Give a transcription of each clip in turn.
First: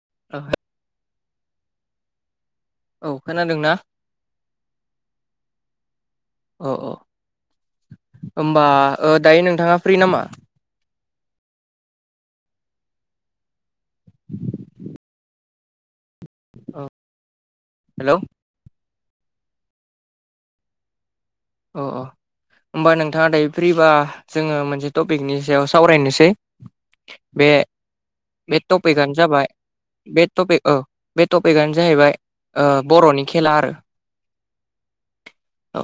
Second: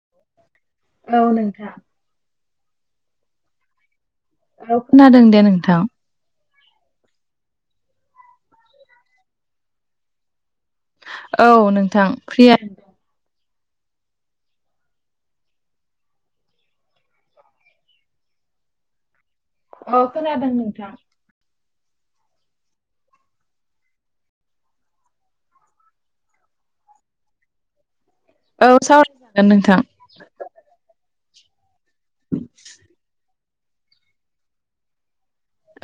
[unintelligible] औ नों औ खोनादोंना? औ खोनादों दे नोंथां। अ‌ होनबा दायो नोंथाङा फ्रि नामा? औ नोंथां प्रियानो। औ हेलौ। अ खोनादों नोंथां। अ होमबा नोंथाङा दायो फ्रिबा जोङो मोनसे टपिकनि सायाव सावरायनोसै। बे बे औ टपिकआनो सावरायजागोन जाबाय। नोंथां बे टपिक औ बे टपिकआनो जाहैबाय बर'नि खेला आरो।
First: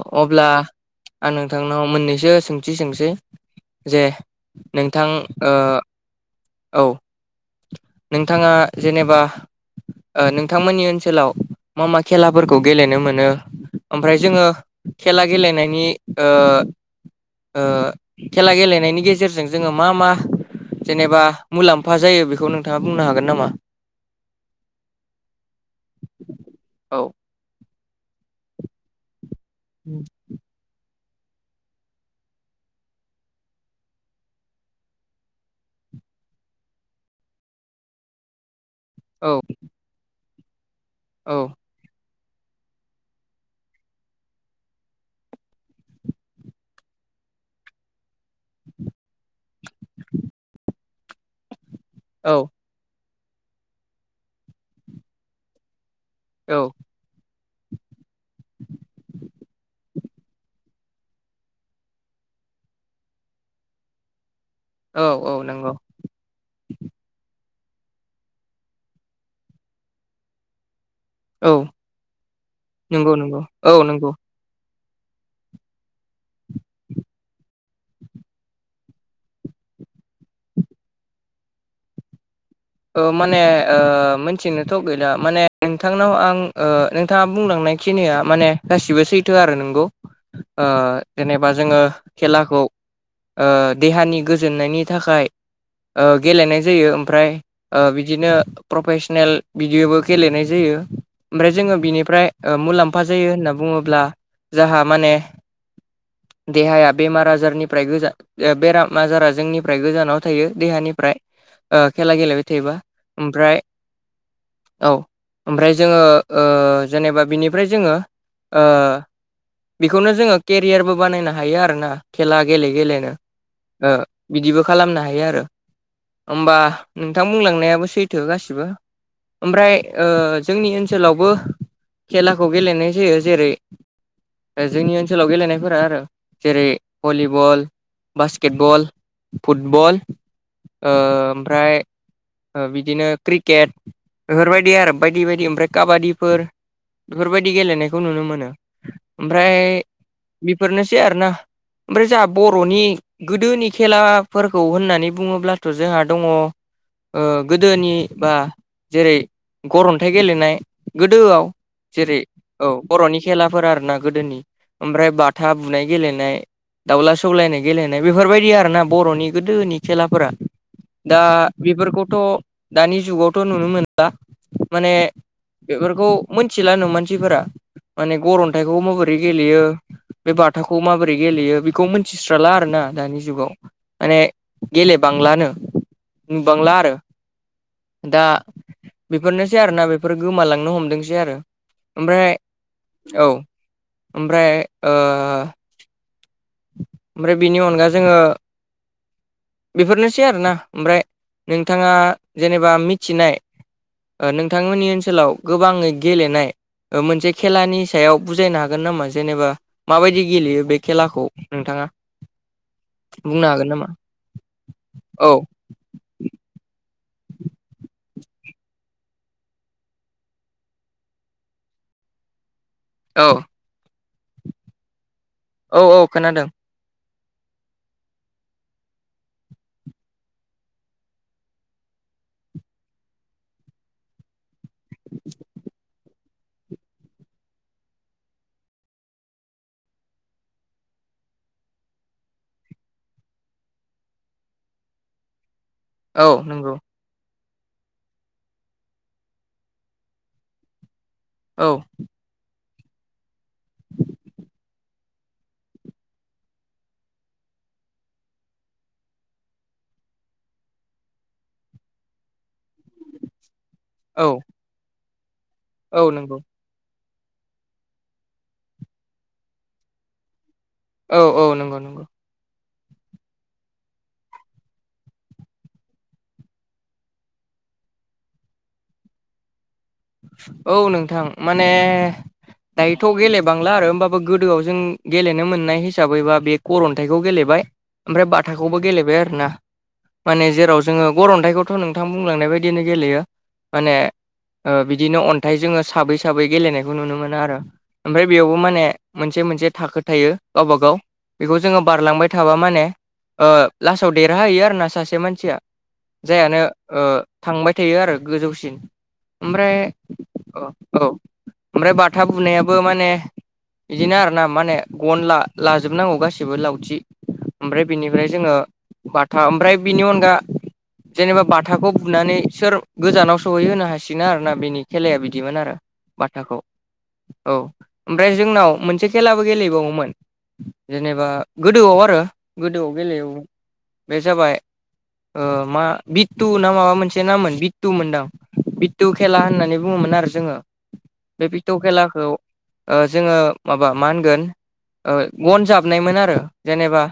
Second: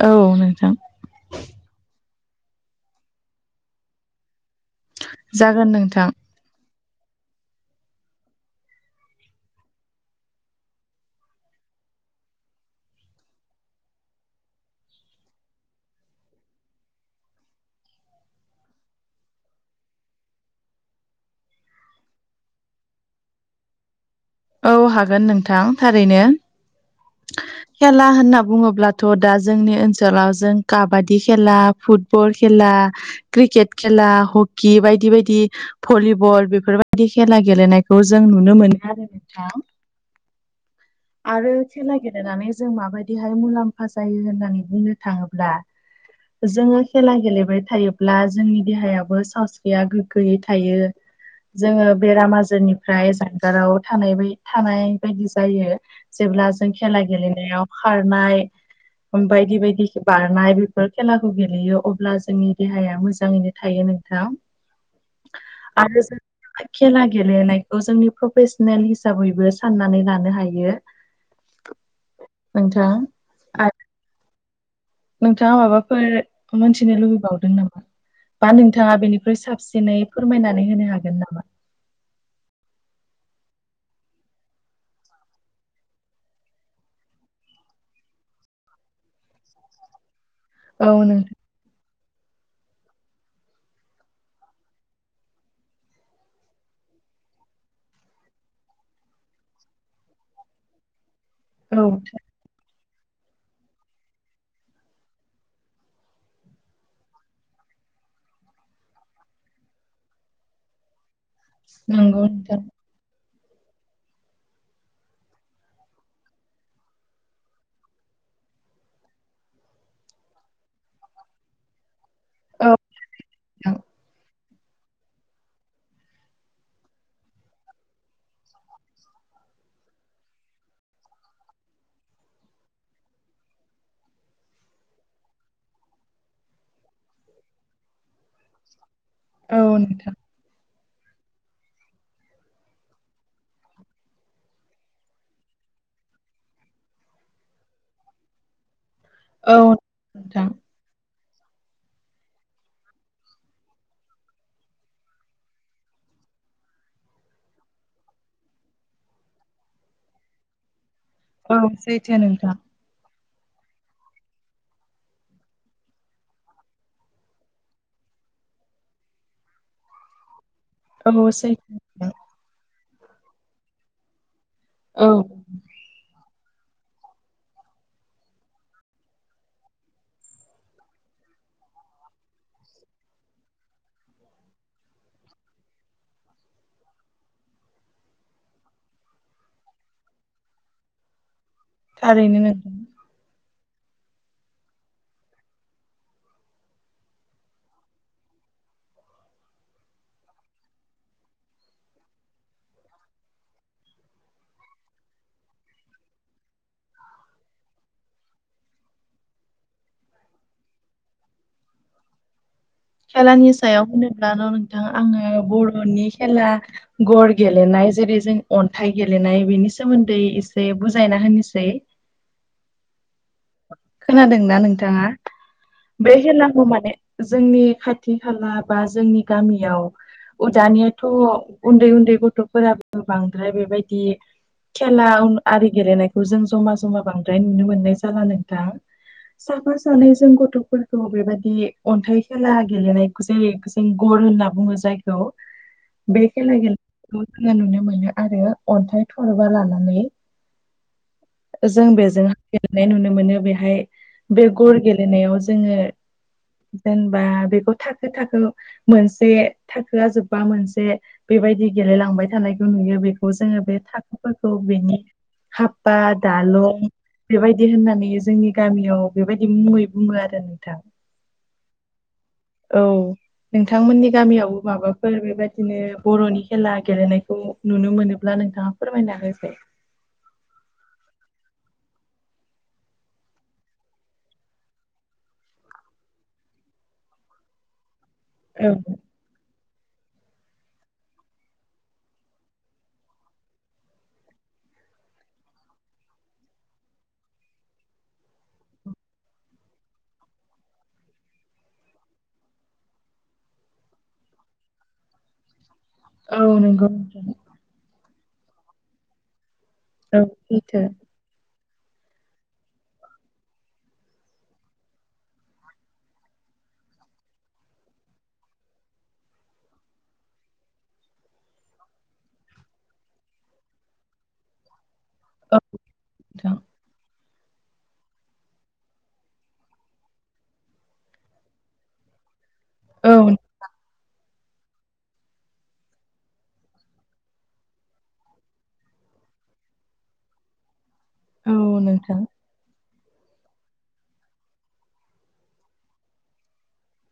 औ अब्ला नोंथां आं नोंथांनाव मोननैसो सोंथि सोंसै जे नोंथां जागोन नोंथां ओ नोंथाङा जेनेबा नोंथांमोननि ओनसोलाव मा मा खेलाफोरखौ गेलेनो मोनो? ओमफ्राय जोङो खेला गेलेनायनि ओ ओ खेला गेलेनायनि गेजेरजों जोङो मा मा जेनेबा मुलाम्फा जायो बेखौ नोंथाङा बुंनो हागोन नामा? औ हागोन नोंथां थारैनो औ खेला होनना बुङोब्लाथ' थ' दा जोंनि ओनसोलाव जों काबादि खेला फुटबल खेला। क्रिकेट खेला हकि बायदि बायदि। भलिबल बेफोरबायदि खेला गेलेनायखौ जों नुनो मोनो। आरो औ नोंथां औ आरो खेला गेलेनानै जों माबायदिहाय मुलाम्फा जायो होननानै बुंनो थाङोब्ला जोङो खेला गेलेबाय थायोब्ला जोंनि देहायाबो सावस्रि या गोगोयै थायो जोङो औ बेराम आजारनि ओमफ्राय जानगाराव थानाय बाय थानाय बायदि जायो जेब्ला औ जों खेला गेलेनायाव खारनाय बायदि बायदि बारनाय बेफोर खेलाखौ गेलेयो अब्ला जोंनि देहाया मोजाङैनो थायो नों थां औ औ नंगौ आरो जोङो खेला गेलेनायखौ जोंनि प्रफेसनेल हिसाबैबो साननानै लानो हायो। औ नोंथां नोंगौ नोंगौ औ आरो नोंगौ नोंथाङा माबाफोर मोनथिनो लुबैबावदों नामा बा नों थाङा बेनिख्रुइ साबसिनै फोरमायनानै होनो हागोन नामा? अ माने ओ मोनथिनोथ' गैला माने नोंथांनाव आं ओ नोंथाङा बुंलांनाय खिनिया माने गासिबो सैथो आरो नोंगौ ओ औ नोंथां जेनेबा। बा जोङो खेलाखौ ओ देहानि गोजोननायनि थाखाय गेलेनाय जायो ओमफ्राय ओ बिदिनो प्रफेसनेल बिदिबो गेलेनाय जायो ओमफ्राय जोङो औ बिनिफ्राय ओ मुलाम्फा जायो होनना बुङोब्ला जाहा माने देहाया बेमार आजारनिफ्राय गोजा बेराम आजारा जोंनिफ्राय गोजानाव थायो देहानिफ्राय खेला नंगौ गेलेबाय नोंथां थायोबा ओमफ्राय औ ओमफ्राय जोङो ओ जेनेबा बिनिफ्राय जोङो ओ बेखौनो जोङो केरियारबो बानायनो हायो आरोना। खेला औ गेले गेलेनो नोंथां बिदिबो खालामनो हायो आरो होमबा नोंथां बुंलांनायाबो सैथो गासिबो। ओमफ्राय ओ जोंनि ओनसोलावबो खेलाखौ गेलेनाय जायो जेरै जोंनि ओनसोलाव गेलेनायफोरा आरो जेरै भलिबल बास्केटबल औ फुटबल नोंथां ओ ओमफ्राय ओ बिदिनो क्रिकेट बेफोरबायदि आरो बायदि बायदि ओमफ्राय काबादिफोर बेफोरबायदि गेलेनायखौ नुनो मोनो ओमफ्राय औ नोंथां बेफोरनोसै आरोना ओमफ्राय जोंहा बर'नि गोदोनि खेलाफोरखौ होननानै बुङोब्लाथ' जोंहा दङ ओ गोदोनि बा जेरै गर अन्थाइ गेलेनाय गोदोआव औ सैथो जेरै नोंथां औ बर'नि खेलाफोर आरो ना गोदोनि ओमफ्राय बाथा बुनाय गेलेनाय दाउला सौलायनाय गेलेनाय बेफोरबायदि आरोना बर'नि गोदोनि खेलाफोरा औ दा सैथो नोंथां बेफोरखौथ' दानि जुगावथ' नुनो मोनला माने औ बेफोरखौ मोनथिला नो मानसिफोरा माने गर अन्थाइखौ माबोरै गेलेयो बे बाथाखौ माबोरै गेलेयो बेखौ मिथिस्राला आरोना दानि जुगाव माने गेले बांलानो नुबांला आरो दा बेफोरनोसै आरोना बेफोरो गोमालांनो हमदोंसै आरो ओमफाय थारैनो नोंथां औ ओमफ्राय ओ ओमफ्राय बिनि अनगा जोङो बेफोरनोसै आरोना ओमफ्राय नोंथाङा जेनेबा मिथिनाय नोंथांमोननि ओनसोलाव गोबाङै गेलेनाय मोनसे खेलानि सायाव बुजायनो हागोन नामा जेनेबा माबायदि गेलेयो बे खेलाखौ नोंथाङा बुंनो खेलानि हागोन सायाव नामा होनोब्ला न' नोंथां औ आङो बर'नि खेला गर गेलेनाय जेरै जों अन्थाइ गेलेनाय बेनि सोमोन्दै एसे बुजायना होनोसै औ खोनादोंना नोंथाङा औ औ बे खोनादों खेलाखौ माने जोंनि खाथि खाला बा जोंनि गामियाव दानियाथ' उन्दै उन्दै गथ'फोराबो बांद्राय बेबायदि खेला आरि गेलेनायखौ जों जमा जमा बांद्राय नुनो मोननाय जाला नोंथां साफा सानैजों गथ'फोरखौ बेबायदि अन्थाइ खेला गेलेनायखौ जि जों गर होनना बुङो जायखौ [inaudible] बे खेला नंगौ गेलेनायखौ जोङो नुनो मोनो आरो अन्थाइ थरबा लानानै औ जों बेजों गेलेनाय नुनो मोनो बेहाय बे गर गेलेनायाव जोङो जेनेबा बेखौ थाखो थाखो मोनसे थाखोआ जोबबा मोनसे बेबायदि गेलेलांबाय थानायखौ नुयो बेखौ जोङो बे औ फोरखौ बेनि हफफा औ नंगौ दालं बेबायदि होननानै जोंनि गामियाव बेबायदि मुङै बुङो आरो नोंथां औ औ नंगौ नंगौ औ नोंथांमोननि गामियावबो माबाफोर बेबायदिनो बर'नि खेला गेलेनायखौ नुनो मोनोब्ला नोंथाङा फोरमायना होसाय औ नोंथां माने दायोथ' गेलेबांला आरो होमबाबो गोदोआव जों गेलेनो मोननाय हिसाबैबा बे गर अन्थाइखौ गेलेबाय ओमफ्राय औ बाथाखौबो गेलेबाय आरो ना माने जेराव जोङो गरन्थाइखौथ' नोंथां बुंलांनाय बायदिनो गेलेयो माने ओ बिदिनो अन्थाइ जोङो साबै साबै गेलेनायखौ नुनो मोनो आरो ओमफ्राय बेयावबो माने मोनसे मोनसे थाखो थायो गावबा गाव बेखौ जोङो बारलांबाय थाबा माने ओ लासाव देरहाहैयो आरोना सासे मानसिया औ जायानो नंगौ ओ नोंथां थांबाय थायो आरो गोजौसिन ओमफ्राय औ औ ओमफ्राय बाथा बुनायाबो माने बिदिनो आरो ना माने गनला लाजोबनांगौ गासिबो लावथि ओमफ्राय बिनिफ्राय जोङो बाथा ओमफ्राय बिनि अनगा जेनेबा बाथाखौ बुनानै सोर गोजानाव सहैहोनो हासिनो बिदिनो आरो ना बेनि खेलाया बिदिमोन औ आरो बाथाखौ औ ओमफ्राय जोंनाव मोनसे खेलाबो गेलेबावोमोन जेनेबा गोदोआव आरो गोदोआव नोंथां औ गेलेयो बे जाबाय ओ मा बिटु ना माबा मोनसे नामोन बितु मोनदां पिटु खेला होननानै बुङोमोन आरो जोङो बे पिटौ औ नोंथां खेलाखौ ओ जोङो माबा मा होनगोन ओ गन जाबनायमोन आरो जेनेबा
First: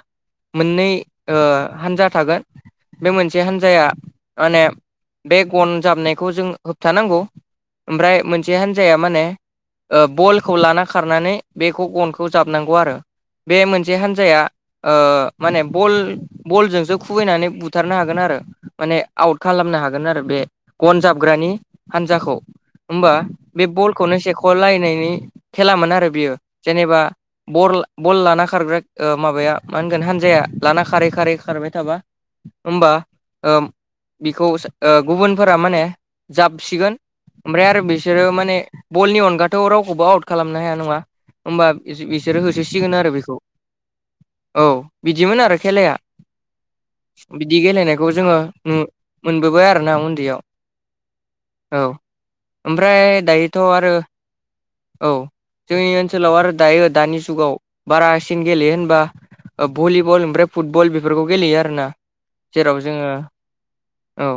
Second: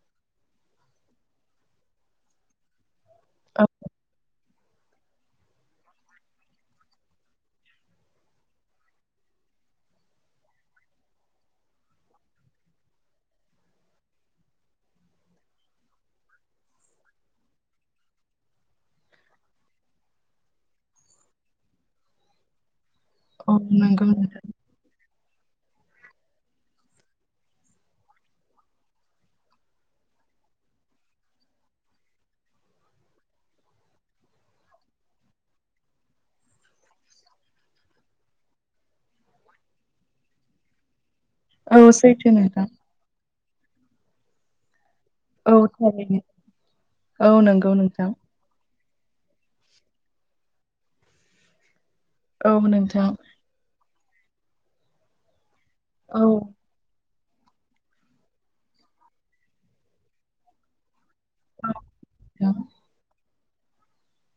मोननै ओ हान्जा थागोन बे मोनसे औ हान्जाया माने बे गन जाबनायखौ जों होबथानांगौ ओमफ्राय मोनसे हान्जाया मा होनो ओ बलखौ लाना खारनानै बेखौ गनखौ जाबनांगौ आरो बे मोनसे हान्जाया ओ माने बल बलजोंसो खुबैनानै बुथारनो हागोन आरो माने आउट खालामनो हागोन आरो बे गन जाबग्रानि हानजाखौ होमबा औ बे नंगौ बलखौनो से नोंथां खलायनायनि खेलामोन आरो बियो जेनेबा बर बल लाना खारग्रा ओ माबाया मा होनगोन हानजाया लाना खारै खारै खारबाय थाबा होमबा ओ बिखौ ओ गुबुनफोरा मा होनो जाबसिगोन ओमफ्राय आरो बिसोरो माने बलनि अनगाथ' रावखौबो आउट खालामनो हाया नङा होमबा औ सैथो बिसोरो नोंथां होसोसिगोन आरो बेखौ औ बिदिमोन औ आरो खेलाया थारैनो औ बिदि नंगौ नोंथां गेलेनायखौ जोङो नु मोनबोबाय आरो ना उन्दैयाव औ औ ओमफ्राय नोंथां दायोथ' आरो औ जोंनि औ ओनसोलाव आरो दायो दानि जुगाव बारासिन गेलेयो होनबा भलिबल ओमफ्राय फुटबल बेफोरखौ गेलेयो आरोना नोंथां जेराव जोङो औ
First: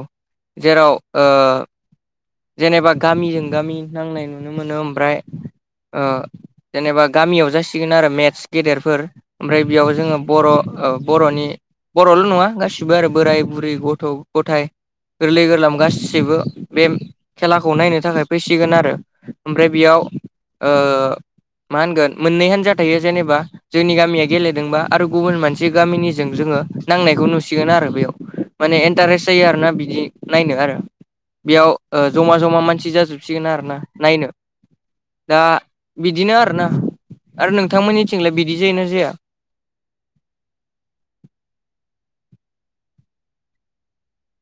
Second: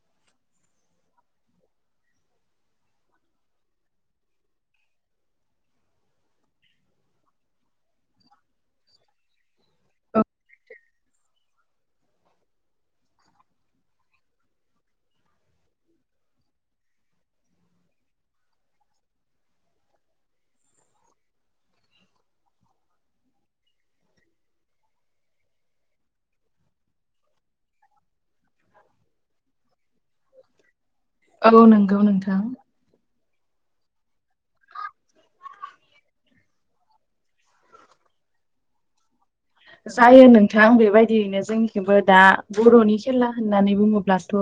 जेराव ओ जेनेबा गामिजों गामि नांनाय नुनो मोनो ओमफ्राय ओ जेनेबा गामियाव जासिगोन आरो मेटस गेदेरफोर ओमफ्राय बेयाव जोङो औ बर' बर'नि बर'ल' नङा गासिबो आरो बोराय बुरै गथ' गथाय गोरलै गोरलाम गासिबो गासिबो बे खेलाखौ नायनो थाखाय फैसिगोन आरो ओमफ्राय बेयाव मा होनगोन मोननै हानजा थायो जेनेबा जोंनि गामिया गेलेदोंबा आरो गुबुन मोनसे गामिनिजों जोङो नांनायखौ नुसिगोन आरो बेयाव माने इन्टारेस्ट जायो आरो ना बिदि नायनो आरो औ बेयाव नंगौ जमा नोंथां जमा मानसि जाजोबसिगोन आरोना नायनो दा बिदिनो आरोना आरो नोंथांमोननिथिंलाय बिदि जायो ना जाया जायो नोंथां बेबायदियैनो जोंनिखौबो दा बर'नि खेला होननानै बुङोब्लाथ'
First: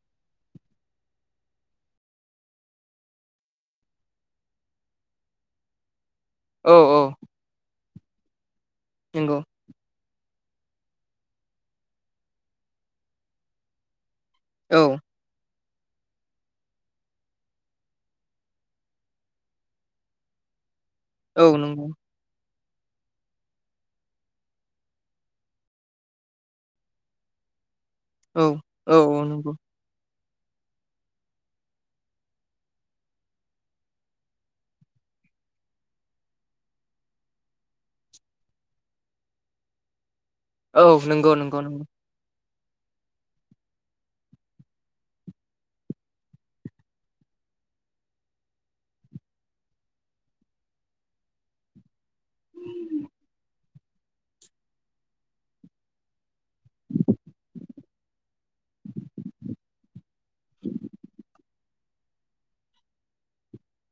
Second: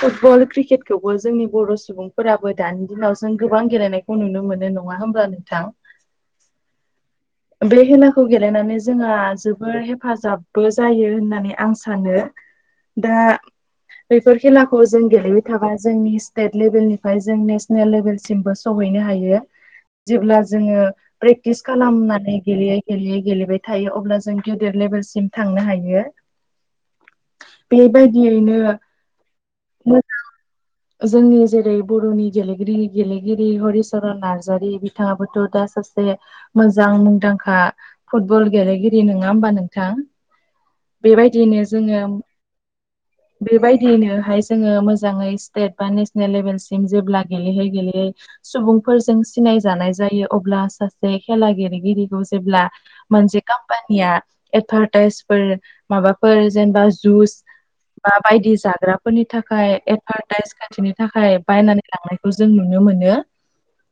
फुटबल क्रिकेटखौबो जोंनि बर' सुबुंफोराबो दानि दिनाव जों गोबां गेलेनाय खौ नुनो मोनो नङा होमब्ला नोंथां औ औ बे खेलाखौ गेलेनानै जोंहा नंगौ जोबोद जोबोर हेफाजाबबो जायो होननानै आं सानो दा बेफोर खेलाखौ औ जों गेले बाय थाबा जोंनि स्टेट लेभेलनिफ्राय जों नेसनेल लेभेलसिमबो सहैनो हायो जेब्ला जोङो औ प्रेक्टिस नंगौ खालामनानै गेलेयै गेलेयै गेलेबाय थायो अब्ला जों गेदेर लेभेलसिम थांनो हायो [inaudible] औ बेबायदियैनो औ औ नंगौ मोजां जोंनि जेरै बर'नि गेलेगिरि गेलेगिरि हरिचरन नार्जारि बिथाङाबोथ' दा सासे मोजां मुं मुंदांखा फुटबल गेलेगिरि नङा होमबा नोंथां औ नंगौ नंगौ बेबायदियैनो नंगौ जोङो [inaudible] बेबायदियैनोहाय जोङो मोजाङै स्टेट बा नेसनेल लेभेलसिम जेब्ला गेलेयै गेलेयै सुबुंफोरजों सिनायजानाय जायो अब्ला सासे खेला गेलेगिरिखौ जेब्ला मोनसे कम्पानिया एदभारटाइसफोर माबाफोर जेनेबा जुस मा बायदि जाग्राफोरनि थाखाय एडभारटाइज खोथिनो थाखाय बायनानै लांनायखौ जों नुनो मोनो [inaudible]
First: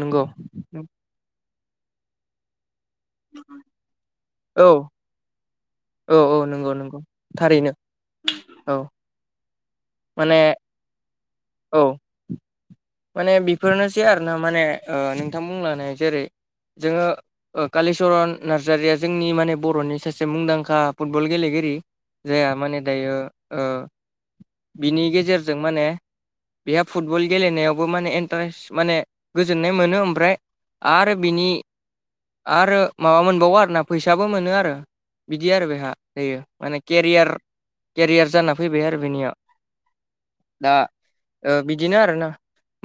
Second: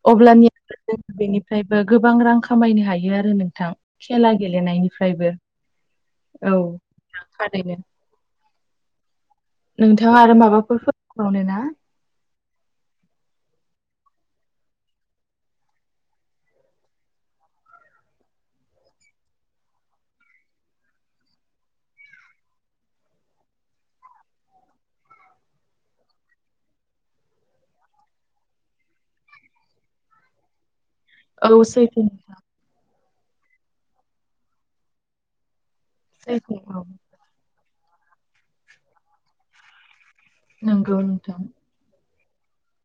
नंगौ अब्लानिया जों बेनिफ्रायबो गोबां रां खामायनो हायो आरो नोंथां खेला औ गेलेनायनिफ्रायबो औ औ नंगौ नंगौ थारैनो औ नोंथाङा आरो माने माबाफोर फोरमायबावनो ना औ माने बेफोरनोसै आरो ना माने नोंथां बुंलांनाय जेरै जोङो कालिचरन नार्जारिया जोंनि माने बर'नि सासे मुंदांखा फुटबल गेलेगिरि जायहा माने दायो ओ बिनि गेजेरजों माने बेहा फुटबल गेलेनायाव बो माने इन्थारेस माने गोजोननाय मोनो ओमफ्राय आरो औ बिनि सैथो नोंथां आरो माबा मोनबावो आरोना फैसाबो मोनो आरो बिदि आरो बेहा जायो सैथो माने औ केरियार केरियार जाना फैबाय आरो बेनियाव दा नंगौ नोंथां ओ बिदिनो आरोना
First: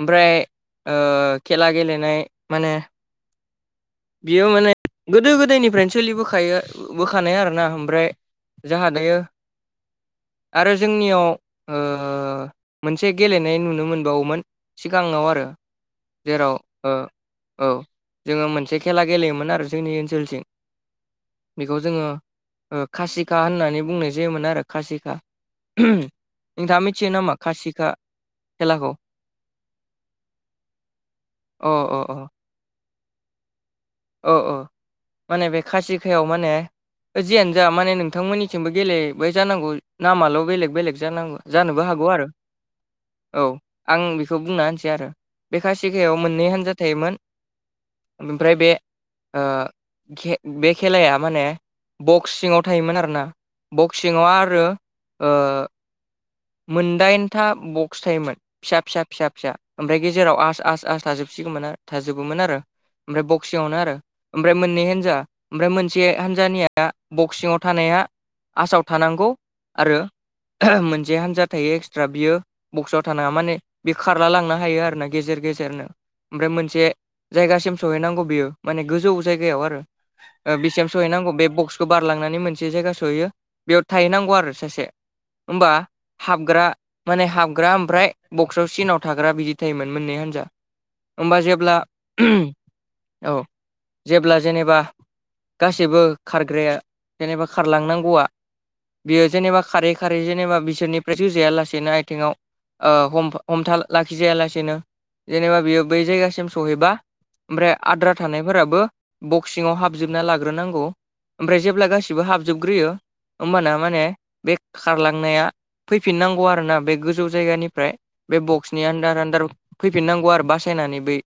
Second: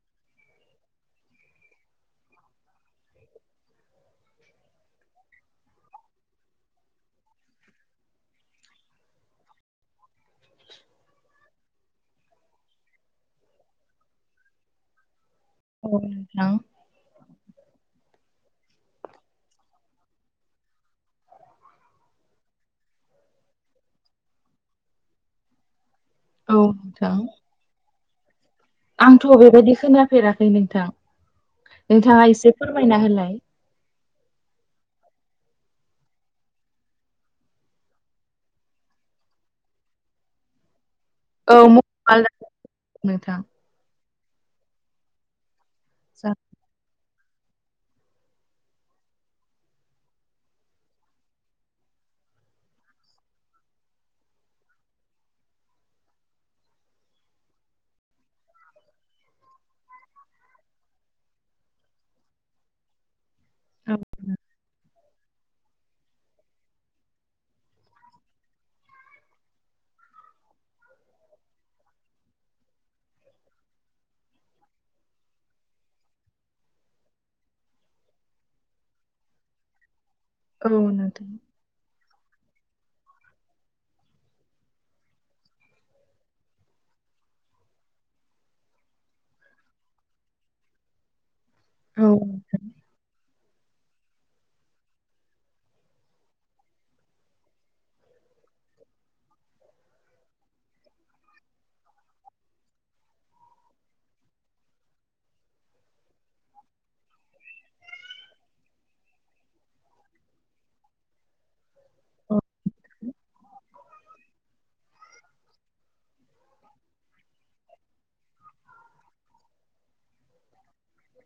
ओमफ्राय ओ खेला गेलेनाय माने बियो माने गोदो गोदायनिफ्रायनो सोलिबोखायो बोखानाय आरोना ओमफ्राय जोंहा दायो आरो जोंनियाव ओ मोनसे गेलेनाय नुनो मोनबावोमोन। सिगाङाव आरो औ नोंथां जेराव ओ औ जोङो मोनसे खेला गेलेयोमोन आरो जोंनि ओनसोलथिं बेखौ जोङो ओ खासिखा होननानै बुंनाय जायोमोन आरो खासिखा‌। औ नोंथाङा मिथियो नोंथां नामा खासिखा? खेलाखौ आंथ' बेबायदि खोनाफेराखै नोंथां अ अ अ नोंथाङा एसे फोरमायना होलाय। औ औ माने बे खासिखायाव माने जियानो जा माने नोंथांमोननिथिंबो गेलेबाय जानांगौ नामाल' बेलेग बेलेग जानांगौ। औ जानोबो हागौ मुखुब आरो आलदा नोंथां औ आं बेखौ बुंना होनसै आरो बे खासिखायाव जा- मोननै हान्जा थायोमोन। ओमफ्राय बे ओ खे बे खेलाया माने बक्स सिङाव थायोमोन आरोना बक्स सिङाव आरो ओ मोनदाइनथा बक्स थायोमोन। फिसा फिसा फिसा फिसा ओमफ्राय गेजेराव आस आस आस थाजोबसिगौमोन आ थाजोबोमोन आरो। ओमफ्राय बक्सिङावनो आरो औ ओमफ्राय मोननै हान्जा ओमफ्राय मोनसे हान्जानिया बक्सिङाव थानाया आसामाव थानांगौ आरो मोनसे हान्जा थायो एक्सट्रा बियो बक्सआव थानाङा माने बे खारला लांनो हायो आरोना गेजेर गेजेरनो। ओमफ्राय मोनसे जायगासिम सहैनांगौ बियो माने गोजौ जायगायाव आरो ओ बे औ सायाव नोंथां सहैनांगौ बे बक्स खौ बारलांनानै मोनसे जायगा सहैयो बेयाव थाहैनांगौ आरो सासे ओमबा हाबग्रा माने हाबग्रा ओमफ्राय बक्सआव सिनाव थाग्रा बिदि थायोमोन मोननै हान्जा। ओमबा जेब्ला औ उम नोंथां औ जेब्ला जेनेबा गासैबो खारग्राया जेनेबा खारलांनांगौवा बियो जेनेबा खारै खारै जेनेबा बिसोरनिफ्राय जोजाया लासेनो आइथेङाव ओ हम हमथा लाखिजायालासेनो जेनेबा बियो बै जायगा सिम सहैबा ओमफ्राय आद्रा थानायफोराबो बक्सि सिङाव हाबजोबना लाग्रोनांगौ। ओमफ्राय जेब्ला गासिबो औ हाबजोबग्रोयो होमबाना माने बे खारलांनाया फैफिननांगौ आरोना बे गोजौ जायगानिफ्राय। बे बक्सनि आन्दार आन्दार फैफिननांगौ आरो बासायनानै बै